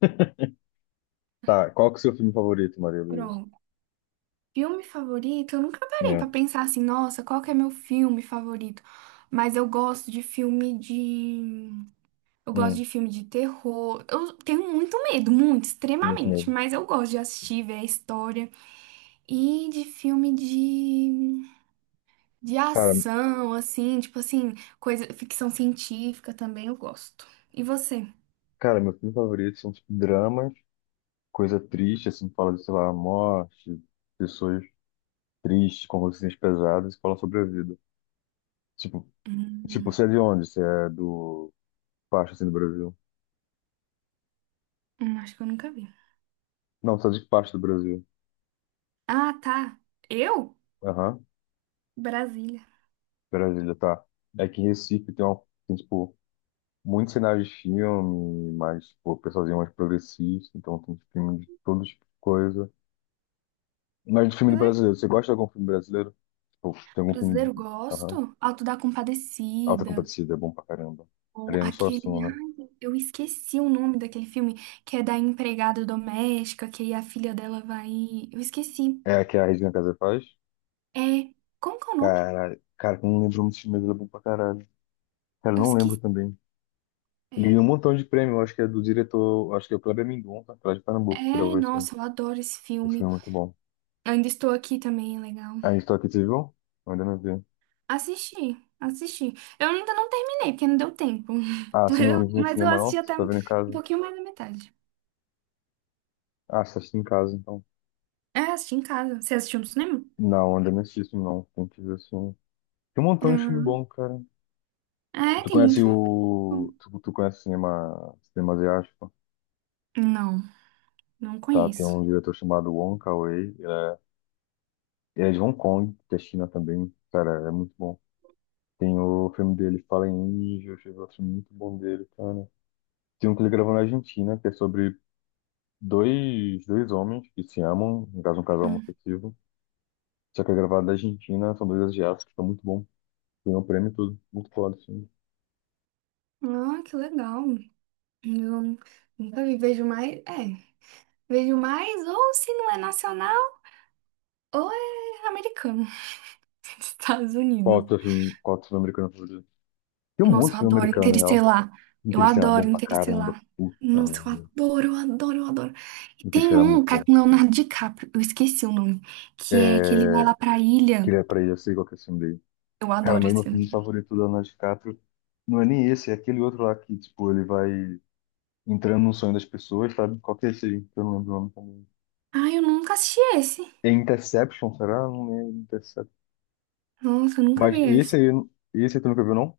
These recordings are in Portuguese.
Tá, qual que é o seu filme favorito, Maria Luísa? Pronto. Filme favorito? Eu nunca parei É, pra pensar, assim, nossa, qual que é meu filme favorito? Mas eu gosto de filme de. Eu gosto hum, de filme de terror. Eu tenho muito medo, muito, muito extremamente. mesmo. Mas eu gosto de assistir, ver a história. E de filme de. De Cara, ação, assim, tipo assim, coisa, ficção científica também eu gosto. E você? cara, meu filme favorito são tipo, dramas, coisa triste, assim, que fala de, sei lá, morte, pessoas tristes, com consciências pesadas, que fala sobre a vida. Tipo, Hum, você é de onde? Você é do parte, assim, do Brasil? Acho que eu nunca vi. Não, você é de que parte do Brasil? Ah, tá. Eu? Aham, Brasília. Brasília, tá. É que em Recife tem, tipo, muitos sinais de filme, mas, tipo, o pessoalzinho é mais progressista, então tem tipo, filme de todo tipo de coisa. Mas do filme Que brasileiro, você gosta de algum filme brasileiro? Tipo, tem algum filme. brasileiro, Aham. gosto. Alto da Alta Compadecida. Compadecida é bom pra caramba. Ou Ariano aquele. Suassuna, né? Ai, eu esqueci o nome daquele filme, que é da empregada doméstica, que aí a filha dela vai. Eu esqueci. É a que a Regina Casé faz? É. Como que é o nome? Cara, cara, eu não lembro muito de mas é bom pra caralho. Cara, eu Eu não lembro esqueci. também. Ele É, ganhou um montão de prêmio, acho que é do diretor, acho que é o Kleber Mendonça, tá lá de Pernambuco, que é, gravou esse, nossa, eu adoro esse esse filme. filme é muito bom. Eu Ainda estou aqui também, é legal. A estou aqui, você viu? Eu ainda não vi. Assisti, assisti. Eu ainda não terminei, porque não deu tempo. Ah, Mas você não eu, viu no mas eu cinema, assisti não? Você até tá um vendo em casa? pouquinho mais da metade. Ah, você assiste em casa, então. É, assisti em casa. Você assistiu no cinema? Não, ainda não assisti isso, não. Tem que ver assim. Tem um montão de filme bom, Uhum. cara. É, Tu tem conhece muito filme. Bom. o. Tu conhese cinema, cinema asiático? Não. Não Tá, tem conheço. um diretor chamado Wong Kar-wai. Ele é de Hong Kong, que é China também. Cara, é muito bom. Tem o filme dele, Fallen Angels, eu gosto muito bom dele, cara. Tem um que ele gravou na Argentina, que é sobre dois homens que se amam, no caso, um casal Hum. homoafetivo. Só que é gravado na Argentina, são dois asiáticos, tá muito bom. Ganhou um prêmio e tudo. Muito foda, assim. Ah, que legal. Eu nunca vi. Vejo mais. É, vejo mais, ou se não é nacional, ou é americano. Estados Qual o Unidos. teu filme, qual o teu filme americano favorito? Tem um monte Nossa, de eu filme adoro americano, né? Interestelar. Eu Interestelar é bom adoro pra caramba. Interestelar. Puta Nossa, eu merda. adoro, eu adoro, eu adoro. E tem Interestelar é muito um cara bom. com Leonardo DiCaprio, eu esqueci o nome, que é que ele vai É... lá pra ilha. Queria pra ele, eu sei qual que é o filme dele. Eu Cara, adoro mas esse meu filme. filme favorito do Leonardo DiCaprio não é nem esse, é aquele outro lá que, tipo, ele vai entrando no sonho das pessoas, sabe? Qual que é esse aí? Que eu não lembro o nome também. Ai, eu nunca assisti esse. É Interception, será? Não é Interception. Nossa, eu nunca Mas vi esse. Esse aí tu nunca viu, não?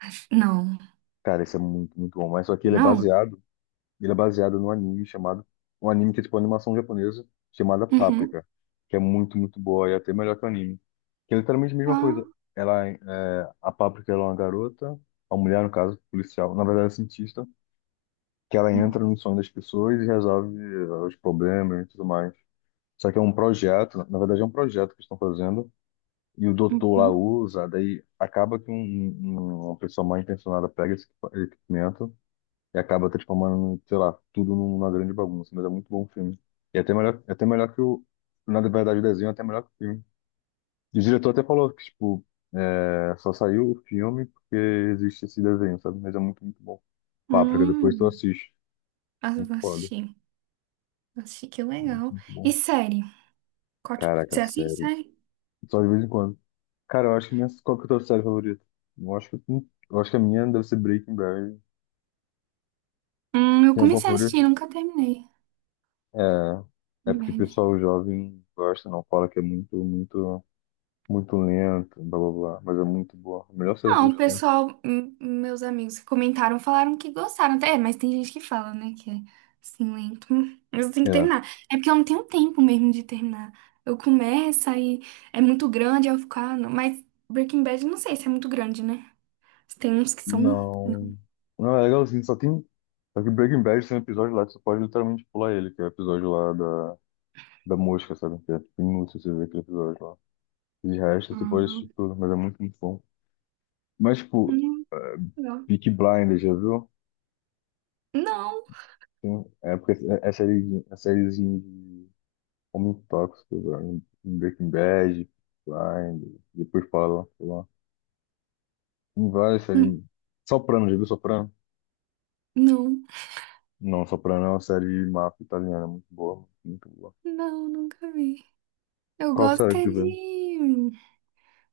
Não, Cara, esse é muito, muito bom. Mas só que ele é não. baseado Ele é baseado num anime chamado. Um anime que é tipo uma animação japonesa chamada Uhum. Paprika, que é muito, muito boa e é até melhor que o anime. Que é literalmente a mesma Ah. coisa. Ela, a Paprika ela é uma garota, uma mulher, no caso, policial, na verdade, é cientista, que ela entra no sonho das pessoas e resolve os problemas e tudo mais. Só que é um projeto, na verdade, é um projeto que estão fazendo, e o doutor lá Uhum. usa, daí acaba que uma pessoa mal intencionada pega esse equipamento e acaba transformando, sei lá, tudo numa grande bagunça. Mas é muito bom o filme. E até melhor, é até melhor que o. Na verdade, o desenho é até melhor que o filme. E o diretor até falou que, tipo, é, só saiu o filme porque existe esse desenho, sabe? Mas é muito, muito bom. Páprica, depois tu Hum. assiste. Ah, eu Muito vou foda. assistir. Vou assistir, que Muito, legal. muito E bom. série? Caraca, Você assiste série. série? Só de vez em quando. Cara, eu acho que minha. Qual que é a tua série favorita? Eu acho que a minha deve ser Breaking Bad. Eu Tem alguma comecei a favorita? assistir, nunca terminei. É. É porque o Bad. pessoal jovem gosta, não fala que é muito, muito. Muito lenta, blá blá blá, mas é muito boa. A melhor série Não, o dos tempos. pessoal, meus amigos que comentaram, falaram que gostaram até. É, mas tem gente que fala, né, que é assim, lento. Mas eu tenho que É. terminar. É porque eu não tenho tempo mesmo de terminar. Eu começo, aí é muito grande, aí eu fico, ah, não. Mas Breaking Bad, não sei se é muito grande, né? Tem uns que são... Não. Não. Não, é legalzinho, só tem. Só que Breaking Bad tem um episódio lá que você pode literalmente pular ele, que é o episódio lá da, mosca, sabe? Que é tipo, inútil você ver aquele episódio lá. De resto, você pode assistir Ah, tudo, mas é muito, muito bom. Mas, tipo, hum, uh, legal. Peaky Blinders, já viu? Não. Tem, um, é porque é série, é sériezinha de Homem Tóxico, velho. Breaking Bad, Blinders, depois fala lá. Tem várias séries. Hum, Soprano, já viu Soprano? não. Não, Soprano é uma série de máfia italiana, muito boa, muito boa. Não, nunca vi. Eu Qual gosto série que é tu vê? de...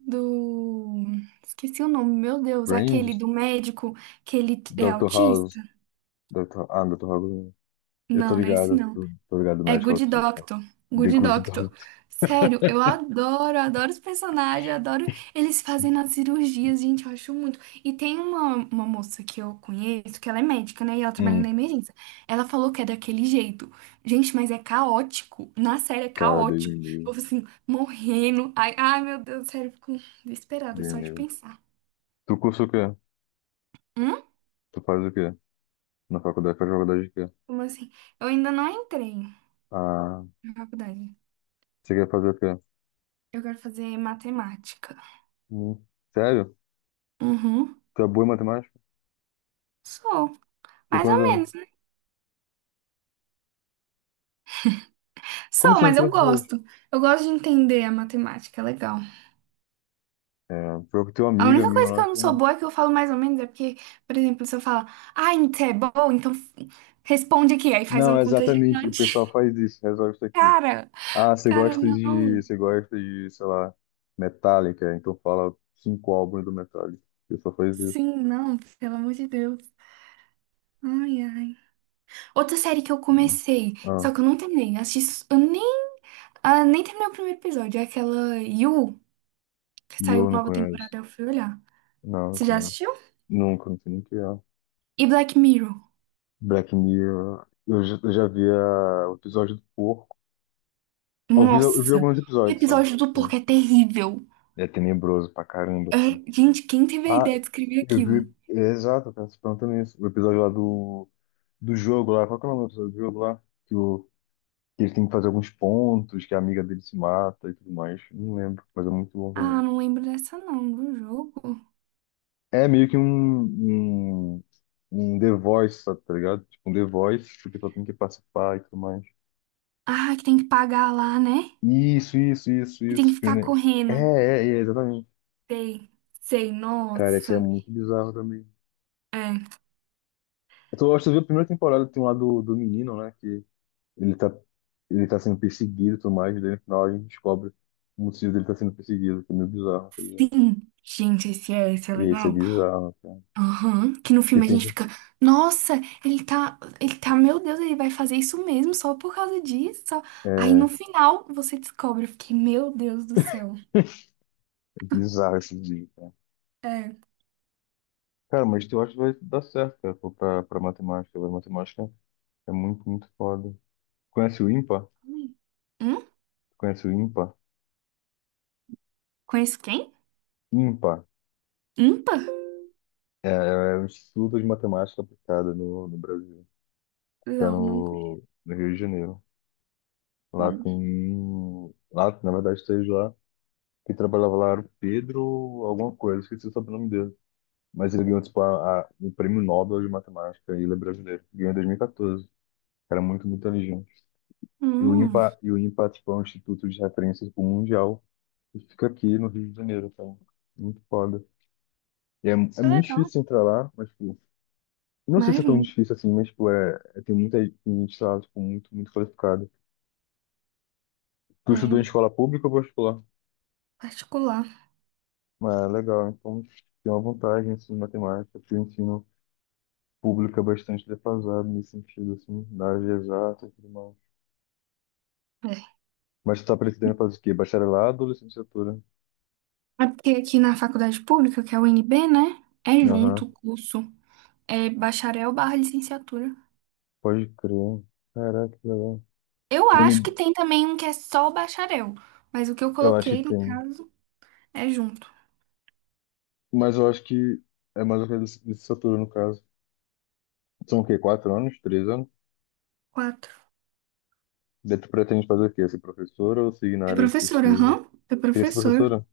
Do... Esqueci o nome, meu Deus. Aquele Friends? do médico que ele é Doctor autista? House? Doctor Ah, Dr. House. Eu tô Não, não é esse ligado, não. tô ligado, É médico Good autista. Doctor. The Good Good Doctor. Doctor. Sério, eu adoro, adoro os personagens, adoro eles fazendo as cirurgias, gente, eu acho muito. E tem uma moça que eu conheço, que ela é médica, né? E ela trabalha na Hum, emergência. Ela falou que é daquele jeito. Gente, mas é caótico. Na série é cara, Deus me caótico. Eu livre, fico assim, morrendo. Ai, ai, meu Deus, sério, eu fico desesperada Deus só me de livre. pensar. Tu cursa o quê? Hum? Tu faz o quê? Na faculdade, faz faculdade de quê? Como assim? Eu ainda não entrei Ah, na faculdade. você quer fazer o quê? Eu quero fazer matemática. Hum, sério? Uhum. Tu é boa em matemática? Sou. Tem Mais ou quantos anos? menos. Como Sou, você não mas entrou eu na faculdade? gosto. Eu gosto de entender a matemática, é legal. É, foi com teu A amiga, única minha, coisa que lá. eu não sou boa é que eu falo mais ou menos é porque, por exemplo, se eu falar, ah, você é bom, então responde aqui, aí faz uma Não, conta exatamente. O pessoal gigante. faz isso, resolve isso aqui. Cara, Ah, você cara, gosta de, não. você gosta de, sei lá, Metallica, então fala cinco álbuns do Metallica. O pessoal faz isso. Sim, não, pelo amor de Deus. Ai, ai. Outra série que eu comecei, Ah, só que eu não terminei. Assisti, s- eu nem, ah, nem terminei o primeiro episódio. É aquela You, que saiu Yo não nova conheço. temporada, eu fui olhar. Não, não Você já conheço. assistiu? Nunca, não sei nem o que é. E Black Mirror. Black Mirror. Eu já vi o episódio do porco. Eu vi Nossa, alguns o episódios só. episódio do Então, porco é terrível. é tenebroso pra caramba, É, assim. gente, quem teve a Ah, ideia de escrever eu aquilo? vi. É, exato, eu tava se perguntando isso. O episódio lá do, do jogo lá. Qual que é o nome do episódio do jogo lá? Que ele tem que fazer alguns pontos, que a amiga dele se mata e tudo mais. Não lembro, mas é muito bom Ah, também. não lembro dessa não, do jogo. É meio que um, um The Voice, sabe, tá ligado? Tipo, um The Voice, porque só tem que participar e tudo mais. Ah, que tem que pagar lá, né? Isso, isso, isso, Que tem que isso. Que o ficar É, correndo. é, é, exatamente. Sei, sei, Cara, esse é nossa. muito bizarro também. É, Eu acho que eu vi a primeira temporada, tem lá do menino, né? Que ele tá, ele tá sendo perseguido e tudo mais, e daí no final a gente descobre o motivo dele tá sendo perseguido, que é meio bizarro, tá ligado? sim. Gente, esse é E esse é legal. bizarro, cara. Aham, que no E filme a tem gente que. fica, nossa, ele tá, meu Deus, ele vai fazer isso mesmo só por causa disso só. Aí É. no final você descobre, eu fiquei, meu Deus do céu. É bizarro esse dia, cara. É. Cara, mas eu acho que vai dar certo, cara, pô, pra matemática. Vai matemática é muito, muito foda. Conhece o IMPA? Hum? Conhece o IMPA? Conheço quem? IMPA Umpa? é o Instituto de Matemática Aplicada no Brasil. Fica Não, não conheço. no Rio de Janeiro. Lá Hum. tem... Lá, na verdade, esteve lá. Que trabalhava lá era o Pedro alguma coisa. Esqueci o sobrenome dele. Mas ele ganhou, tipo, o Prêmio Nobel de Matemática. E ele é brasileiro. Ganhou em 2014. Era muito, muito inteligente. E o Hum, IMPA, e o IMPA, tipo, é um instituto de referência tipo, mundial e fica aqui no Rio de Janeiro, cara. Muito foda. E é que muito legal. difícil entrar lá, mas, tipo, não sei se é tão Imagino. difícil assim, mas, tipo, é, é- tem muita gente lá, tipo, muito, muito qualificada. Tu É, estudou em escola pública ou particular? particular. Mas é legal, então tem uma vantagem, assim, em matemática, porque o ensino público é bastante defasado nesse sentido, assim, na área de exatas e tudo mais. É. Mas tu tá pretendendo fazer o quê? Bacharelado ou licenciatura? É porque aqui na faculdade pública, que é a UNB, né? É Aham, junto o curso. É bacharel barra licenciatura. pode crer. Caraca, que legal. Eu acho que tem também um que é só o bacharel. Mas o que eu Eu acho que coloquei, no tem. caso, é junto. Mas eu acho que é mais ou menos de licenciatura, no caso. São o quê? 4 anos? 3 anos? Quatro. Daí tu pretende fazer o quê? Ser professora ou seguir na É área de professora, pesquisa? aham. É Seria ser professor. professora?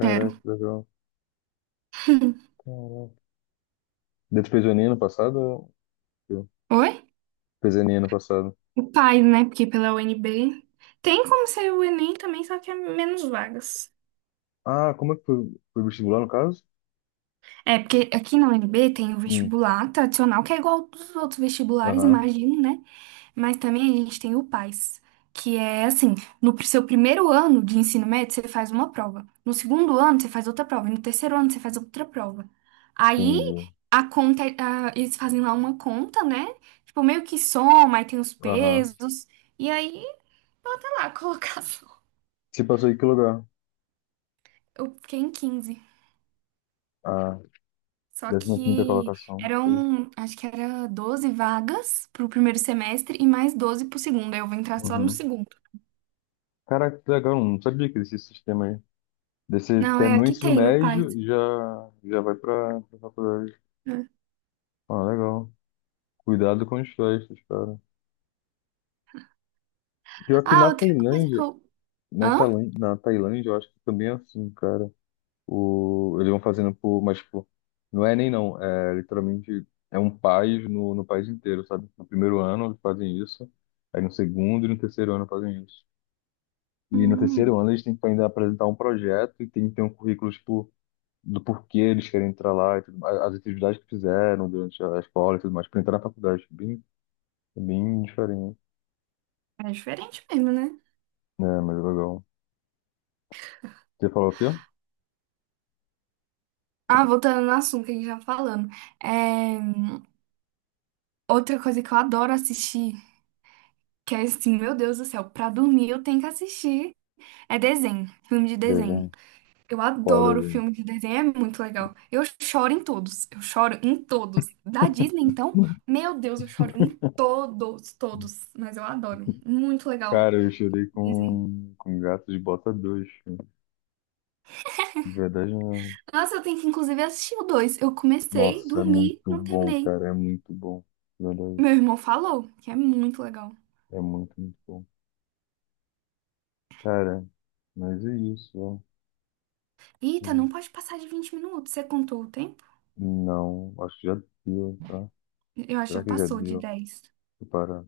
Quero. que legal. Caraca. Daí tu fez o Enem ano passado? Eu. Oi? Fez o Enem ano passado. O pai, né? Porque pela UNB. Tem como ser o Enem também, só que é menos vagas. Ah, como é que foi? Foi vestibular, no caso? É, porque aqui na UNB tem o Hum. vestibular tradicional, que é igual dos outros vestibulares, Aham, imagino, né? Mas também a gente tem o PAS, que é assim, no seu primeiro ano de ensino médio, você faz uma prova. No segundo ano, você faz outra prova. E no terceiro ano, você faz outra prova. Aí, entendi. a conta, eles fazem lá uma conta, né? Tipo, meio que soma, aí tem os Aham. pesos. E aí, bota lá a colocação. Você passou em que lugar? Eu fiquei em 15. Ah, Só 15ª que colocação. Foi. eram, acho que era 12 vagas pro primeiro semestre e mais 12 pro segundo. Aí eu vou entrar só no Uhum. segundo. Caraca, que legal. Não sabia que existia esse sistema aí. Daí você Não, é terminou o aqui ensino tem, no médio Python. e já vai pra faculdade. Né? Ah, legal. Cuidado com as festas, cara. Pior que Ah, na outra coisa que Tailândia, eu. na Hã? Tailândia, na Tailândia, eu acho que também é assim, cara. O, eles vão fazendo por, mas tipo, não é nem não, é literalmente é um país país inteiro, sabe? No primeiro ano eles fazem isso, aí no segundo e no terceiro ano fazem isso. E no Hum, terceiro ano eles têm que ainda apresentar um projeto e tem que ter um currículo, tipo, do porquê eles querem entrar lá e tudo mais, as atividades que fizeram durante a escola e tudo mais, para entrar na faculdade, bem, bem diferente, é diferente mesmo, né? né? Mas é legal. Você falou o quê? Ah, voltando no assunto que a gente tava falando. É, outra coisa que eu adoro assistir, que é assim, meu Deus do céu, pra dormir eu tenho que assistir, é desenho, filme de desenho. Desenho. Eu Qual adoro desenho? filme de desenho, é muito legal. Eu choro em todos, eu choro em todos. Da Disney, então, Hum. meu Deus, eu choro em todos, todos. Mas eu adoro, muito legal Cara, eu chorei o desenho. com Gato de Bota 2 cara. De verdade mesmo. Nossa, eu tenho que inclusive assistir o dois. Eu comecei, Nossa, é dormi, muito não bom, terminei. cara, é muito bom, de verdade, Meu irmão falou que é muito legal. é muito, muito bom. Cara, mas é isso, ó. Eita, Hum. não pode passar de 20 minutos. Você contou o tempo? Não, acho que já deu, tá? Eu acho que Será já que já passou de deu? 10. Vou parar.